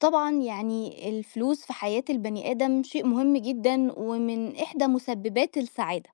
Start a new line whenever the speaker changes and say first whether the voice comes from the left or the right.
left: طبعًا يعني الفلوس في حياة البني آدم شيء مهم جدًا ومن إحدى مسببات السعادة،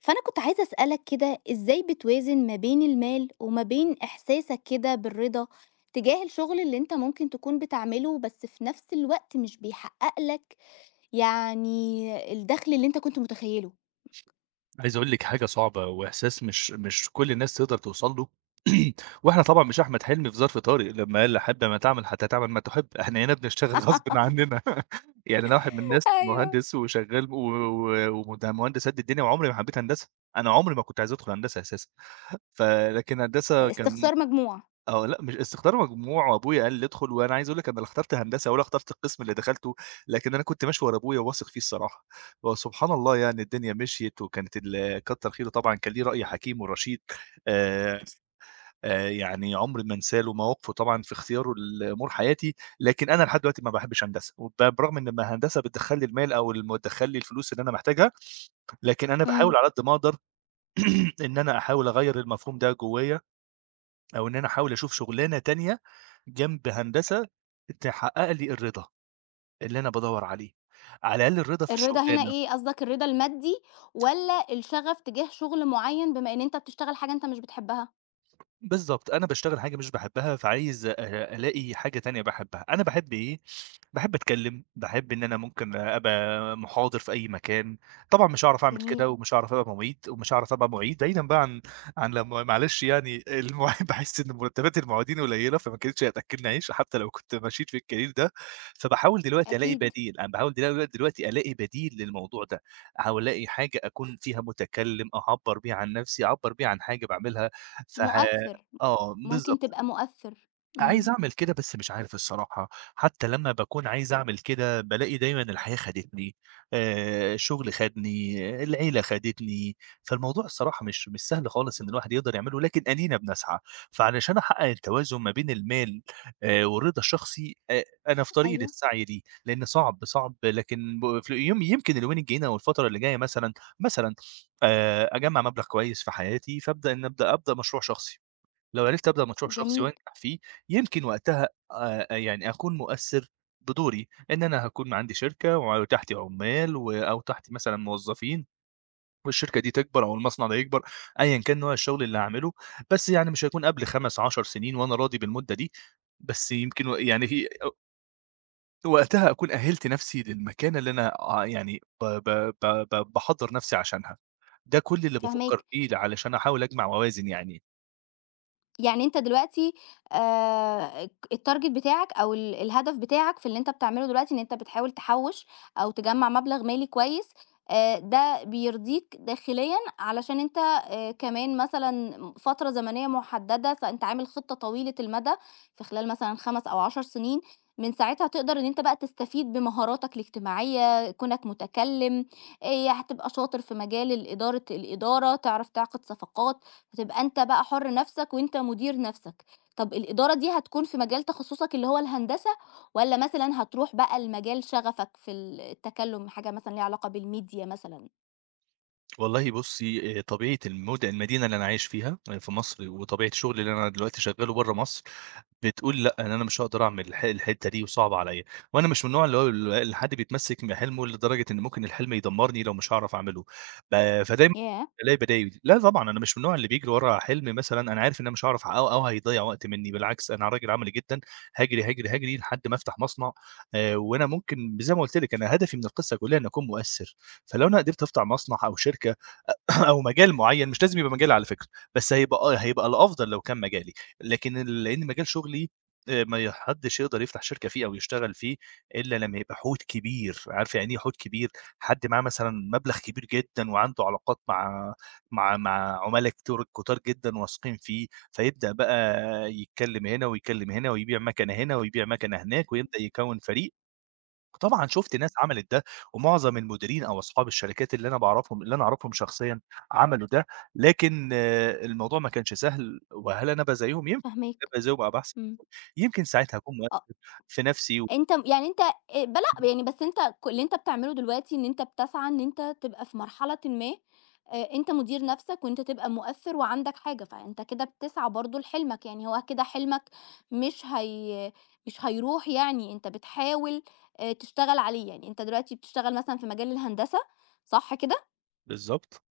left: فأنا كنت عايزة أسألك كده إزاي بتوازن ما بين المال وما بين إحساسك كده بالرضا تجاه الشغل اللي أنت ممكن تكون بتعمله، بس في نفس الوقت مش بيحقق لك يعني الدخل اللي أنت كنت متخيله؟
right: عايز أقول لِك حاجة صعبة، وإحساس مش كل الناس تقدر توصل له. وإحنا طبعًا مش أحمد حلمي في ظرف طارئ لمّا قال: "حَبّ ما تعمل حتى تعمل ما تحب." إحنا هنا بنشتغل غصبٍ عننا. يعني أنا واحد من الناس
left: أيوه.
right: مهندس وشغال و وده مهندس قد الدنيا وعمري ما حبيت هندسة. أنا عمري ما كنت عايز أدخل هندسة أساسًا، فلكن هندسة كان
left: استخسار مجموع،
right: آه، لأ مش استخدار مجموع وأبويا قال لي ادخل، وأنا عايز أقول لك أنا لا اخترت هندسة ولا اخترت القسم اللي دخلته، لكن أنا كنت ماشي ورا أبويا وواثق فيه الصراحة. وسبحان الله يعني الدنيا مشيت وكانت ال كتّر خيره طبعًا كان ليه رأي حكيم ورشيد، آآ، يعني عمري ما انساه له مواقفه طبعًا في اختياره لأمور حياتي. لكن أنا لحد دلوقتي ما باحبش هندسة، وب برغم إن ما هندسة بتدخّل لي المال أو الم بتدخّل لي الفلوس اللي أنا محتاجها، لكن أنا
left: إمم،
right: باحاول على قد ما أقدر إن أنا أحاول أغيّر المفهوم ده جوايا، أو إن أنا أحاول أشوف شُغلانة تانية جنب هندسة تحقق لي الرضا اللي أنا بادوّر عليه، على الأقل الرضا في
left: الرضا هنا
right: الشُغلانة.
left: إيه قصدك الرضا المادي والّا الشغف تجاه شغل معين بما إن أنت بتشتغل حاجة أنت مش بتحبها؟
right: بالضبط، أنا باشتغل حاجة مش باحبها، فعايز أ ألاقي حاجة تانية باحبها. أنا باحب إيه، باحب أتكلّم، باحب إن أنا ممكن أبقى محاضر في أي مكان. طبعًا مش هاعرف أعمل
left: جميل.
right: كده ومش هاعرف أبقى مُعيد ومش هاعرف أبقى مُعيد، بعيدًا بقى عن لمّا معلش يعني المُعيد باحس إن مرتبات المُعيدين قليّلة، فما كانتش هتأكّلني عيش حتى لو كنت مشيت في الcareer ده. فباحاول دلوقتي ألاقي
left: أكيد،
right: بديل، أنا باحاول دلوقتي ألاقي بديل للموضوع ده. أحاول ألاقي حاجة أكون فيها متكلّم، أعبّر بيها عن نَفْسي، أعبّر بيها عن حاجة باعملها، فه
left: مؤثّر،
right: آه،
left: ممكن
right: بالضبط.
left: تبقى مؤثّر،
right: عايز
left: إمم،
right: أعمل كده بس مش عارف الصراحة. حتى لمّا باكون عايز أعمل كده بالاقي دايمًا الحياة خدتني، الشغل خدني، العيلة خدتني. فالموضوع الصراحة مش سهل خالص إن الواحد يقدر يعمله، لكن أدينا بنسعى. فعلشان أحقق التوازن ما بين المال، والرضا الشخصي، أنا في طريقي
left: أيوه،
right: للسعي دي، لإن صعب، صعب، لكن ب في يم يمكن اليومين الجايين أو الفترة اللي جاية مثلًا، مثلًا، أجمّع مبلغ كويس في حياتي، فابدأ إن أبدأ مشروع شخصي. لو عرفت أبدأ مشروع شخصي
left: جميل،
right: وأنجح فيه، يمكن وقتها يعني أكون مؤثّر بدوري، إن أنا هاكون عندي شركة وتحتي عُمّال أو تحتي مثلًا موظّفين والشركة دي تكبر أو المصنع ده يكبر، أيًا كان نوع الشغل اللي هاعمله. بس يعني مش هيكون قبل 5، 10 سنين وأنا راضي بالمدة دي. بس يمكن و يعني في أ وقتها أكون أهِّلت نَفْسي للمكانة اللي أنا آه يعني ب ب ب ب باحضّر نَفْسي عشانها. ده كل اللي بافكّر
left: فاهماك.
right: فيه علشان أحاول أجمع موازن يعني.
left: يعني أنت دلوقتي ك الtarget بتاعك أو الهدف بتاعك في اللي أنت بتعمله دلوقتي إن أنت بتحاول تحوّش أو تجمّع مبلغ مالي كويس، ده بيرضيك داخليًا علشان أنت كمان مثلًا فترة زمنية محددة، فأنت عامل خطة طويلة المدى في خلال مثلًا 5 أو 10 سنين، من ساعتها تقدر إن أنت بقى تستفيد بمهاراتك الاجتماعية، كونك متكلّم، هتبقى شاطر في مجال ال إدارة الإدارة، تعرف تعقد صفقات. هتبقى أنت بقى حُر نَفْسك وأنت مدير نَفْسك. طَب الإدارة دي هتكون في مجال تخصُّصك اللي هو الهندسة والّا مثلًا هتروح بقى لمجال شغفك في التكلُّم، حاجة مثلًا ليها علاقة بالميديا مثلًا؟
right: والله بُصّي، طبيعة المدينة اللي أنا عايش فيها آه، في مصر وطبيعة الشغل اللي أنا دلوقتي شغّاله برّه مصر، بتقول لأ، أنا مش هاقدر أعمل الحتّة دي وصعبة عليّا. وأنا مش من النوع اللي هو اللي حد بيتمسّك بحلمه لدرجة إن ممكن الحلم يدمّرني لو مش هاعرف أعمله، ب فدايمًا
left: ياه!
right: بالاقي بدايل. لا طبعًا أنا مش من النوع اللي بيجري ورا حلم مثلًا أنا عارف إن أنا مش هاعرف أحققه أو هيضيّع وقت منّي، بالعكس أنا راجل عملي جدًا. هاجري، هاجري، هاجري لحد ما أفتح مصنع. وأنا ممكن زي ما قُلت لِك أنا هدفي من القصة كلّها إني أكون مؤثّر. فلو أنا قدرت أفتح مصنع أو شركة أو مجال معيّن مش لازم يبقى مجالي على فكرة، بس هيبقى آه، هيبقى الأفضل لو كان مجالي. لكن ال لإن مجال شغلي ما ي حدّش يقدر يفتح شركة فيه أو يشتغل فيه إلا لمّا يبقى حوت كبير. عارفة يعني إيه حوت كبير؟ حد معاه مثلًا مبلغ كبير جدًا وعنده علاقات مع مع عُملا كتور كتار جدًا واثقين فيه، فيبدأ بقى يتكلّم هنا ويكلّم هنا ويبيع مَكَنة هنا ويبيع مَكَنة هناك ويبدأ يكوّن فريق. طبعًا شُفت ناس عملت ده، ومعظم المديرين أو أصحاب الشركات اللي أنا باعرفهم اللي أنا أعرفهم شخصيًا عملوا ده. لكن الموضوع ما كانش سهل، وهل أنا أبقى زيّهم؟ يمكن
left: فاهماك.
right: أبقى زيّهم أو أحسن.
left: إمم.
right: يمكن ساعتها أكون
left: آه.
right: موفّق في نَفْسي و
left: أنت م يعني أنت ب لأ، يعني بس أنت ك اللي أنت بتعمله دلوقتي إن أنت بتسعى إن أنت تبقى في مرحلةٍ ما أنت مدير نَفْسك وأنت تبقى مؤثِّر وعندك حاجة، فأنت كده بتسعى برضه لحلمك، يعني هو كده حلمك مش هي مش هيروح يعني، أنت بتحاول تشتغل عليه، يعني أنت دلوقتي بتشتغل مثلًا في مجال الهندسة، صح كده؟
right: بالضبط.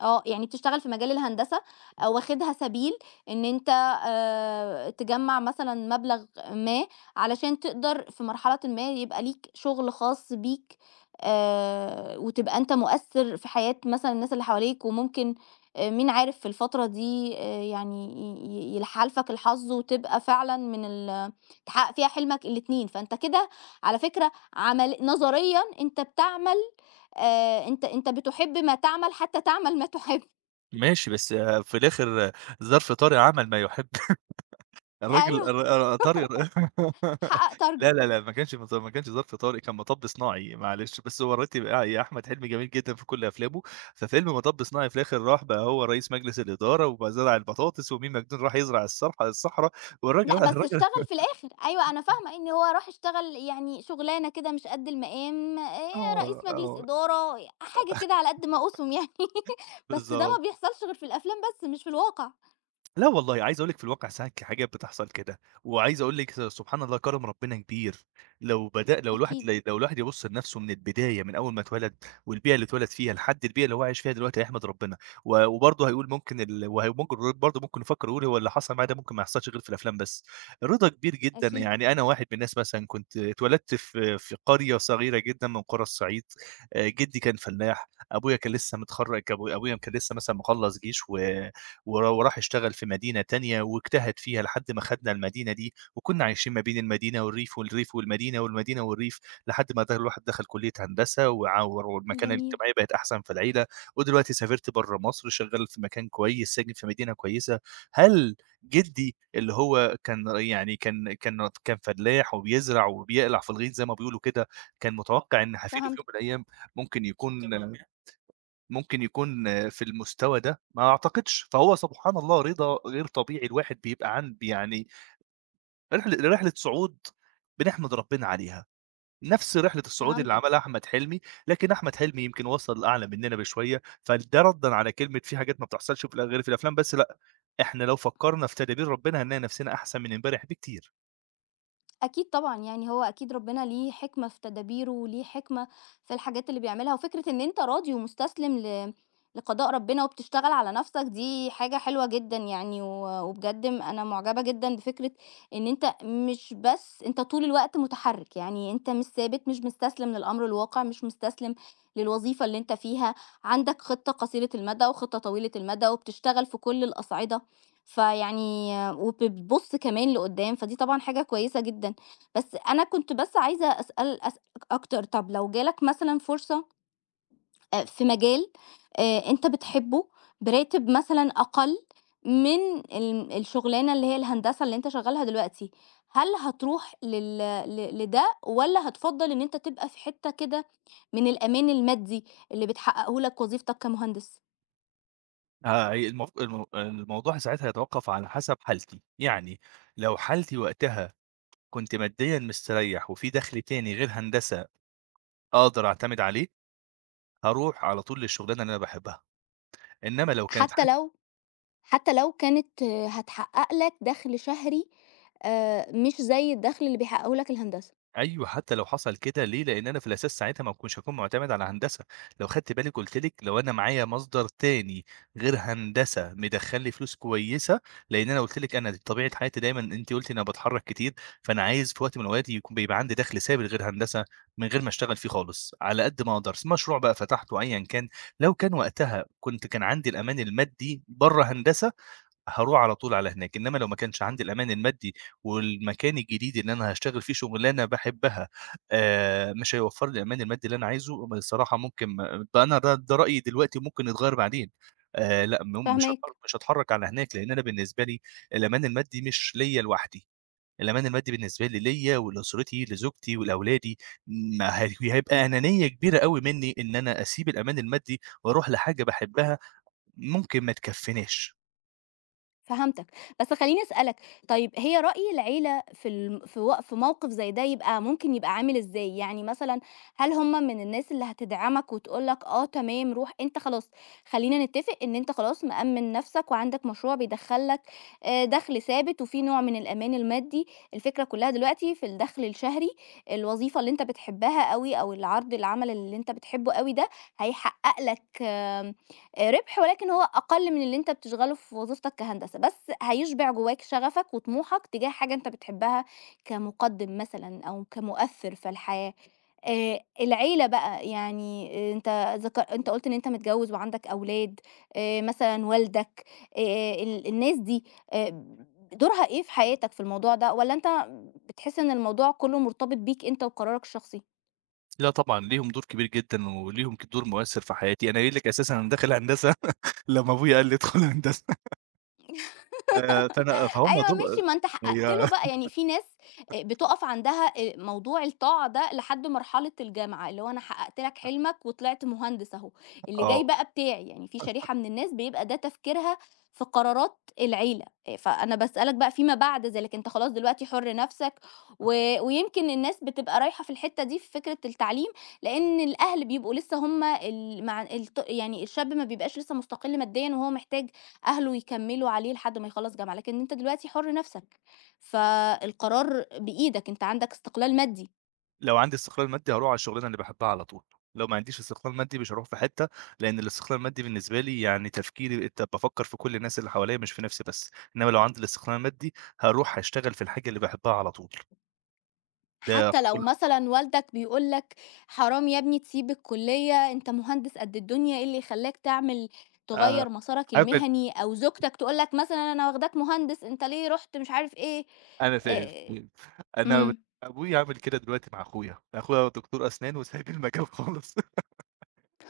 left: آه، يعني بتشتغل في مجال الهندسة واخدها سبيل إن أنت تجمّع مثلًا مبلغ ما علشان تقدر في مرحلةٍ ما يبقى ليك شغل خاص بيك وتبقى أنت مؤثّر في حياة مثلًا الناس اللي حواليك، وممكن مين عارف في الفترة دي يعني ي ي يحالفك الحظ وتبقى فعلًا من تحقق فيها حلمك الاتنين، فأنت كده على فكرة عمل نظريًا أنت بتعمل أنت بتُحب ما تعمل حتى تعمل ما تُحب.
right: ماشي، بس في الآخر ظرف طارئ عمل ما يُحب. الراجل
left: أيوه،
right: الر آه، طارق.
left: حقّق
right: لا،
left: target.
right: لا، لا، ما كانش ما كانش ظرف طارق، كان مطب صناعي معلش. بس هو الراجل بقى يا أحمد حلمي جميل جدًا في كل أفلامه. ففيلم مطب صناعي في الآخر راح بقى هو رئيس مجلس الإدارة، وبقى زرع البطاطس، وميم مجنون راح يزرع الصرح الصحرا. والراجل
left: لأ، بس
right: الراجل
left: اشتغل في الآخر. أيوه، أنا فاهمة إن هو راح اشتغل يعني شُغلانة كده مش قد المقام،
right: آه،
left: رئيس مجلس
right: آه،
left: إدارة، حاجة كده على قد ما أقوسهم يعني بس ده
right: بالضبط.
left: ما بيحصلش غير في الأفلام بس مش في الواقع.
right: لا والله، عايز أقول لِك في الواقع ساعات حاجات بتحصل كده، وعايز أقول لِك سبحان الله كرم ربنا كبير. لو بدأ لو الواحد
left: أكيد،
right: ل لو الواحد يبُص لنفسه من البداية من أول ما اتولد، والبيئة اللي اتولد فيها لحد البيئة اللي هو عايش فيها دلوقتي هيحمد ربنا. و وبرضه هيقول ممكن ال وه ممكن برضه ممكن يفكر يقول هو اللي حصل معايا ده ممكن ما يحصلش غير في الأفلام بس. رضا كبير جدًا
left: أكيد.
right: يعني أنا واحد من الناس مثلًا كنت اتولدت في قرية صغيرة جدًا من قرى الصعيد. جدي كان فلاح، أبويا كان لسه متخرج أبويا كان لسه مثلًا مخلّص جيش و ورا وراح اشتغل في مدينة تانية واجتهد فيها لحد ما خدنا المدينة دي، وكنا عايشين ما بين المدينة والريف، والريف والمدينة، والمدينة والريف، لحد ما الواحد دخل كلية هندسة وع والمكانة
left: جميل.
right: الاجتماعية بقت أحسن في العيلة. ودلوقتي سافرت برّه مصر، شغال في مكان كويس، ساكن في مدينة كويسة. هل جدي اللي هو كان يعني كان فلاح وبيزرع وبيقلع في الغيط زي ما بيقولوا كده، كان آه. متوقع إن هافيده في يوم
left: فهمتك،
right: من الأيام ممكن يكون تمام. ممكن يكون آه، في المستوى ده، ما أعتقدش، فهو سبحان الله رضا غير طبيعي الواحد بيبقى عند يعني رحلة صعود بنحمد ربنا عليها، نفس رحلة الصعود اللي
left: فهمتك.
right: عملها أحمد حلمي. لكن أحمد حلمي يمكن وصل لأعلى مننا بشوية، فده رَدًا على كلمة في حاجات ما بتحصلش في الأ غير في الأفلام بس، لأ، إحنا لو فكرنا في تدابير ربنا هنلاقي نفسنا أحسن من امبارح بكتير.
left: أكيد طبعًا، يعني هو أكيد ربنا ليه حكمة في تدابيره، وليه حكمة في الحاجات اللي بيعملها، وفكرة إن أنت راضي ومستسلم لقضاء ربنا وبتشتغل على نفْسك دي حاجة حلوة جدًا يعني، وبجد أنا معجبة جدًا بفكرة إن أنت مش بس أنت طول الوقت متحرِّك، يعني أنت مش ثابت، مش مستسلم للأمر الواقع، مش مستسلم للوظيفة اللي أنت فيها، عندك خطة قصيرة المدى وخطة طويلة المدى، وبتشتغل في كل الأصعدة، فيعني وبتبُص كمان لقدّام، فدي طبعًا حاجة كويسة جدًا. بس أنا كنت بس عايزة أسألك أكتر، طَب لو جالك مثلًا فرصة في مجال أنت بتحبه براتب مثلًا أقل من الشغلانة اللي هي الهندسة اللي أنت شغّالها دلوقتي، هل هتروح لل ل لده والّا هتفضّل إن أنت تبقى في حتّة كده من الأمان المادي اللي بتحققه لك وظيفتك كمهندس؟
right: المف الم الموضوع ساعتها يتوقف على حسب حالتي، يعني لو حالتي وقتها كنت ماديًا مستريح وفي دخل تاني غير هندسة أقدر أعتمد عليه، هاروح على طول للشغلانة اللي أنا باحبها، إنّما لو كانت
left: حتى لو حتى لو كانت آه، هتحقق لك دخْل شهري مش زي الدخْل اللي بيحققه لك الهندسة.
right: أيوه، حتى لو حصل كده ليه؟ لإن أنا في الأساس ساعتها ما كنتش هاكون معتمد على هندسة، لو خدتِ بالِك قُلت لِك لو أنا معايا مصدر تاني غير هندسة مدخّل لي فلوس كويسة، لإن أنا قُلت لِك أنا طبيعة حياتي دايمًا أنتِ قُلتِ أنا باتحرّك كتير. فأنا عايز في وقت من الأوقات يكون بيبقى عندي دخْل ثابت غير هندسة، من غير ما أشتغل فيه خالص، على قد ما أقدر، مشروع بقى فتحته أيًا كان. لو كان وقتها كنت كان عندي الأمان المادي برّه هندسة هاروح على طول على هناك، إنما لو ما كانش عندي الأمان المادي والمكان الجديد اللي أنا هاشتغل فيه شغلانة باحبها مش هيوفّر لي الأمان المادي اللي أنا عايزه، الصراحة ممكن ما- ده أنا ده ده رأيي دلوقتي ممكن يتغيّر بعدين. لأ م مش هاتحر
left: فاهماك.
right: مش هاتحرّك على هناك، لإن أنا بالنسبة لي الأمان المادي مش ليّا لوحدي، الأمان المادي بالنسبة لي ليّا ولأسرتي، لزوجتي ولأولادي. ما هي هيبقى أنانية كبيرة أوي منّي إن أنا أسيب الأمان المادي وأروح لحاجة باحبها ممكن ما تكفّيناش.
left: فهمتك، بس خلّيني أسألك، طيب هي رأي العيلة في الم في و في موقف زي ده يبقى ممكن يبقى عامل إزاي؟ يعني مثلًا هل هم من الناس اللي هتدعمك وتقول لك آه تمام روح أنت خلاص خلّينا نتّفق إن أنت خلاص مأمِّن نَفْسك وعندك مشروع بيدخّل لك دَخْل ثابت وفي نوع من الأمان المادي، الفكرة كُلّها دلوقتي في الدَخْل الشهري، الوظيفة اللي أنت بتحبها أوي أو العمل اللي أنت بتحبه أوي ده هيحقق لك ربح ولكن هو أقل من اللي أنت بتشغله في وظيفتك كهندسة، بس هيشبع جواك شغفك وطموحك تجاه حاجة أنت بتحبها كمُقدِّم مثلًا أو كمؤثِّر في الحياة. العيلة بقى، يعني آه، أنت قُلت إن أنت متجوّز وعندك أولاد، مثلًا والدك، ال الناس دي آآ دورها إيه في حياتك في الموضوع ده؟ والّا أنت بتحس إن الموضوع كُلّه مرتبط بيك أنت وقرارك الشخصي؟
right: لأ طبعًا، ليهم دور كبير جدًا وليهم دور مؤثّر في حياتي، أنا قايل لِك أساسًا أنا داخل هندسة لمّا أبويا قال لي ادخل هندسة، فأنا آه، فهُم
left: أيوه
right: دول
left: ماشي، ما أنت حققت له
right: أيوه.
left: بقى، يعني في ناس بتُقف عندها موضوع الطاعة ده لحد مرحلة الجامعة، اللي هو أنا حققت لك حلمك وطلعت مهندس أهو، اللي جاي
right: آه،
left: بقى بتاعي، يعني في شريحة من الناس بيبقى ده تفكيرها في قرارات العيلة، فأنا باسألك بقى فيما بعد ذلك، أنت خلاص دلوقتي حُر نَفْسك و ويمكن الناس بتبقى رايحة في الحتّة دي في فكرة التعليم، لأن الأهل بيبقوا لسه هم ال مع الط يعني الشاب ما بيبقاش لسه مستقل ماديًا وهو محتاج أهله يكمّلوا عليه لحد ما يخلّص جامعة، لكن أنت دلوقتي حُر نَفْسك، فالقرار بإيدك، أنت عندك استقلال مادي،
right: لو عندي استقلال مادي هاروح على الشغلانة اللي باحبها على طول، لو ما عنديش استقلال مادي مش هاروح في حتّة، لإن الاستقلال المادي بالنسبة لي يعني تفكيري بقيت بافكّر في كل الناس اللي حواليّا مش في نَفْسي بس. إنّما لو عندي الاستقلال المادي هاروح هاشتغل في الحاجة اللي باحبها على طول. ده
left: حتى لو
right: قول.
left: مثلًا والدك بيقول لك: "حرام يا ابني تسيب الكُلّية، أنت مهندس قد الدنيا، إيه اللي يخلّاك
right: آآ،
left: تغيّر مسارك
right: حابب
left: المهني؟" أو زوجتك تقول لك مثلًا: "أنا واخداك مهندس، أنت ليه رُحت مش عارف إيه."
right: أنا سايب
left: آآ
right: أنا و-
left: إمم.
right: أبويا عامل كده دلوقتي مع أخويا، أخويا دكتور أسنان وسايب المجال خالص.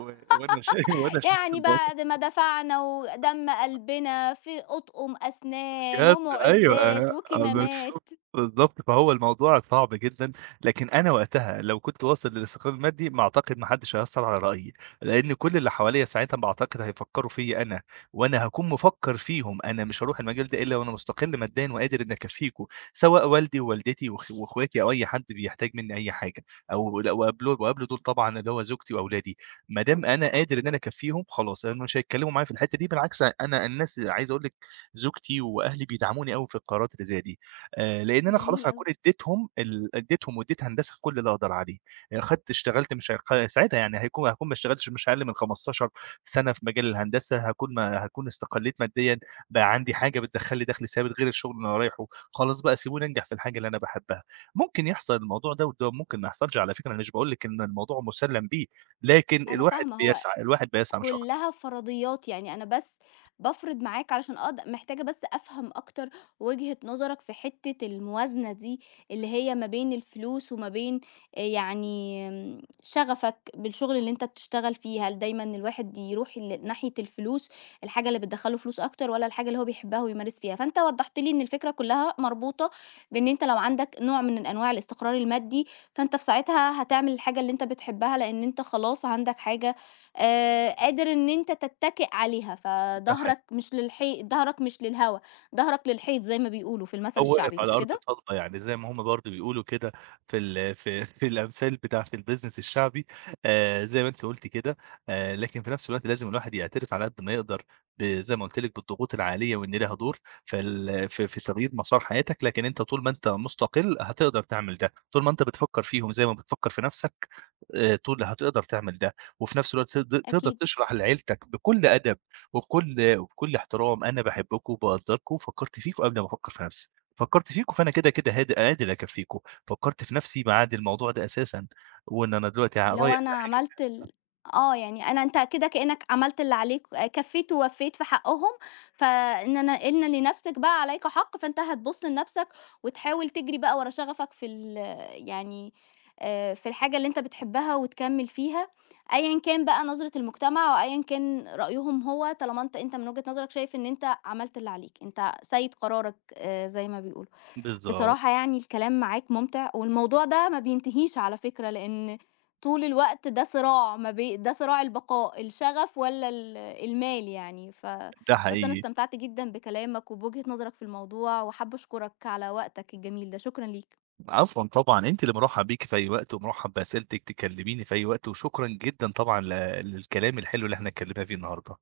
right: و وأنا شايل وأنا شايل
left: يعني
right: الموضوع.
left: بعد ما دفعنا ودَم قلبنا في أطقم أسنان
right: بجد أيوه
left: ومُعدّات
right: آه بالضبط،
left: وكمامات.
right: بالضبط، فهو الموضوع صعب جدًا. لكن أنا وقتها لو كنت واصل للاستقرار المادي ما أعتقد ما حدش هيأثّر على رأيي، لإن كل اللي حواليّا ساعتها ما أعتقد هيفكّروا فيّا أنا، وأنا هاكون مفكّر فيهم. أنا مش هاروح المجال ده إلا وأنا مستقل ماديًا وقادر إني أكفّيكم، سواء والدي ووالدتي وأخ وأخواتي أو أي حد بيحتاج مني أي حاجة، أو ل وقبل وقبل دول طبعًا اللي هو زوجتي وأولادي. ما دام أنا قادر إن أنا أكفّيهم خلاص، هم مش هيتكلّموا معايا في الحتّة دي. بالعكس أنا الناس عايز أقول لِك زوجتي وأهلي بيدعموني أوي في القرارات اللي زي دي، لإن أنا
left: جميل
right: خلاص هاكون
left: أوي.
right: اديتهم واديت هندسة كل اللي أقدر عليه. أخدت اشتغلت مش هق ساعتها يعني هيكون هاكون ما اشتغلتش مش أقل من 15 سنة في مجال الهندسة، هاكون ما هاكون استقليت ماديًا، بقى عندي حاجة بتدخّل لي دخل ثابت غير الشغل اللي أنا رايحه، خلاص بقى سيبوني أنجح في الحاجة اللي أنا باحبها. ممكن يحصل الموضوع ده وده ممكن ما يحصلش على فكرة، أنا مش باقول لِك إن الموضوع مسلّم بيه، لكن
left: أنا
right: الواحد
left: فاهمة، هو
right: بيسعى، الواحد بيسعى مش أكتر.
left: كلّها فرضيات، يعني أنا بس بافرض معاك علشان محتاجة بس أفهم أكتر وجهة نظرك في حتّة الموازنة دي، اللي هي ما بين الفلوس وما بين يعني شغفك بالشغل اللي أنت بتشتغل فيه، هل دايمًا الواحد يروح ناحية الفلوس، الحاجة اللي بتدخّل له فلوس أكتر والّا الحاجة اللي هو بيحبها ويمارس فيها؟ فأنت وضّحت لي إن الفكرة كلّها مربوطة بإن أنت لو عندك نوع من أنواع الاستقرار المادي، فأنت في ساعتها هتعمل الحاجة اللي أنت بتحبها لإن أنت خلاص عندك حاجة قادر إن أنت تتّكئ عليها،
right: ده
left: فضهرك
right: حقيقي.
left: مش للهوا، ضهرك للحيط زي ما بيقولوا في المثل
right: هو واقف
left: الشعبي،
right: على
left: مش
right: أرض
left: كده؟
right: صلبة، يعني زي ما هم برضه بيقولوا كده في ال في في الأمثال بتاعة الbusiness الشعبي، زي ما أنتِ قُلتِ كده. لكن في نفس الوقت لازم الواحد يعترف على قد ما يقدر زي ما قُلت لِك بالضغوط العالية وإن ليها دور في ال في في تغيير مسار حياتك. لكن أنت طول ما أنت مستقل هتقدر تعمل ده، طول ما أنت بتفكّر فيهم زي ما بتفكّر في نفسك، طول هتقدر تعمل ده، وفي نفس الوقت تقدر
left: أكيد.
right: تشرح لعيلتك بكل أدب وبكل احترام، أنا باحبكم وباقدّركم، فكّرت فيكم قبل ما أفكّر في نفسي. فكّرت فيكم، فأنا كده، كده هاد قادر أكفّيكم، فكّرت في نَفْسي باعاد الموضوع ده أساسًا، وإن أنا دلوقتي
left: اللي هو
right: رايح
left: أنا
right: لحاجة
left: عملت ال آه، يعني أنت كده كإنّك عملت اللي عليك كفّيت ووفّيت في حقّهم، فإن أنا إن لنَفْسِك بقى عليك حق، فأنت هتبُص لنَفْسك وتحاول تجري بقى ورا شغفك في يعني في الحاجة اللي أنت بتحبّها وتكمّل فيها، أيًا كان بقى نظرة المجتمع وأيًا كان رأيهم هو، طالما أنت من وجهة نظرك شايف إن أنت عملت اللي عليك، أنت سيد قرارك زي ما بيقولوا.
right: بالضبط،
left: بصراحة يعني الكلام معاك ممتع، والموضوع ده ما بينتهيش على فكرة، لإن طول الوقت ده صراع ما بي ده صراع البقاء، الشغف والّا المال يعني،
right: ده
left: بس أنا
right: حقيقي.
left: استمتعت جدًا بكلامك وبوجهة نظرك في الموضوع، وحابة أشكرك على وقتك الجميل ده، شكرًا ليك.
right: عفوًا طبعًا، أنتِ اللي مرحّب بيكِ في أي وقت، ومرحّب بأسئلتِك، تكلّميني في أي وقت، وشكرًا جدًا طبعًا للكلام الحلو اللي إحنا اتكلّمنا فيه النهارده.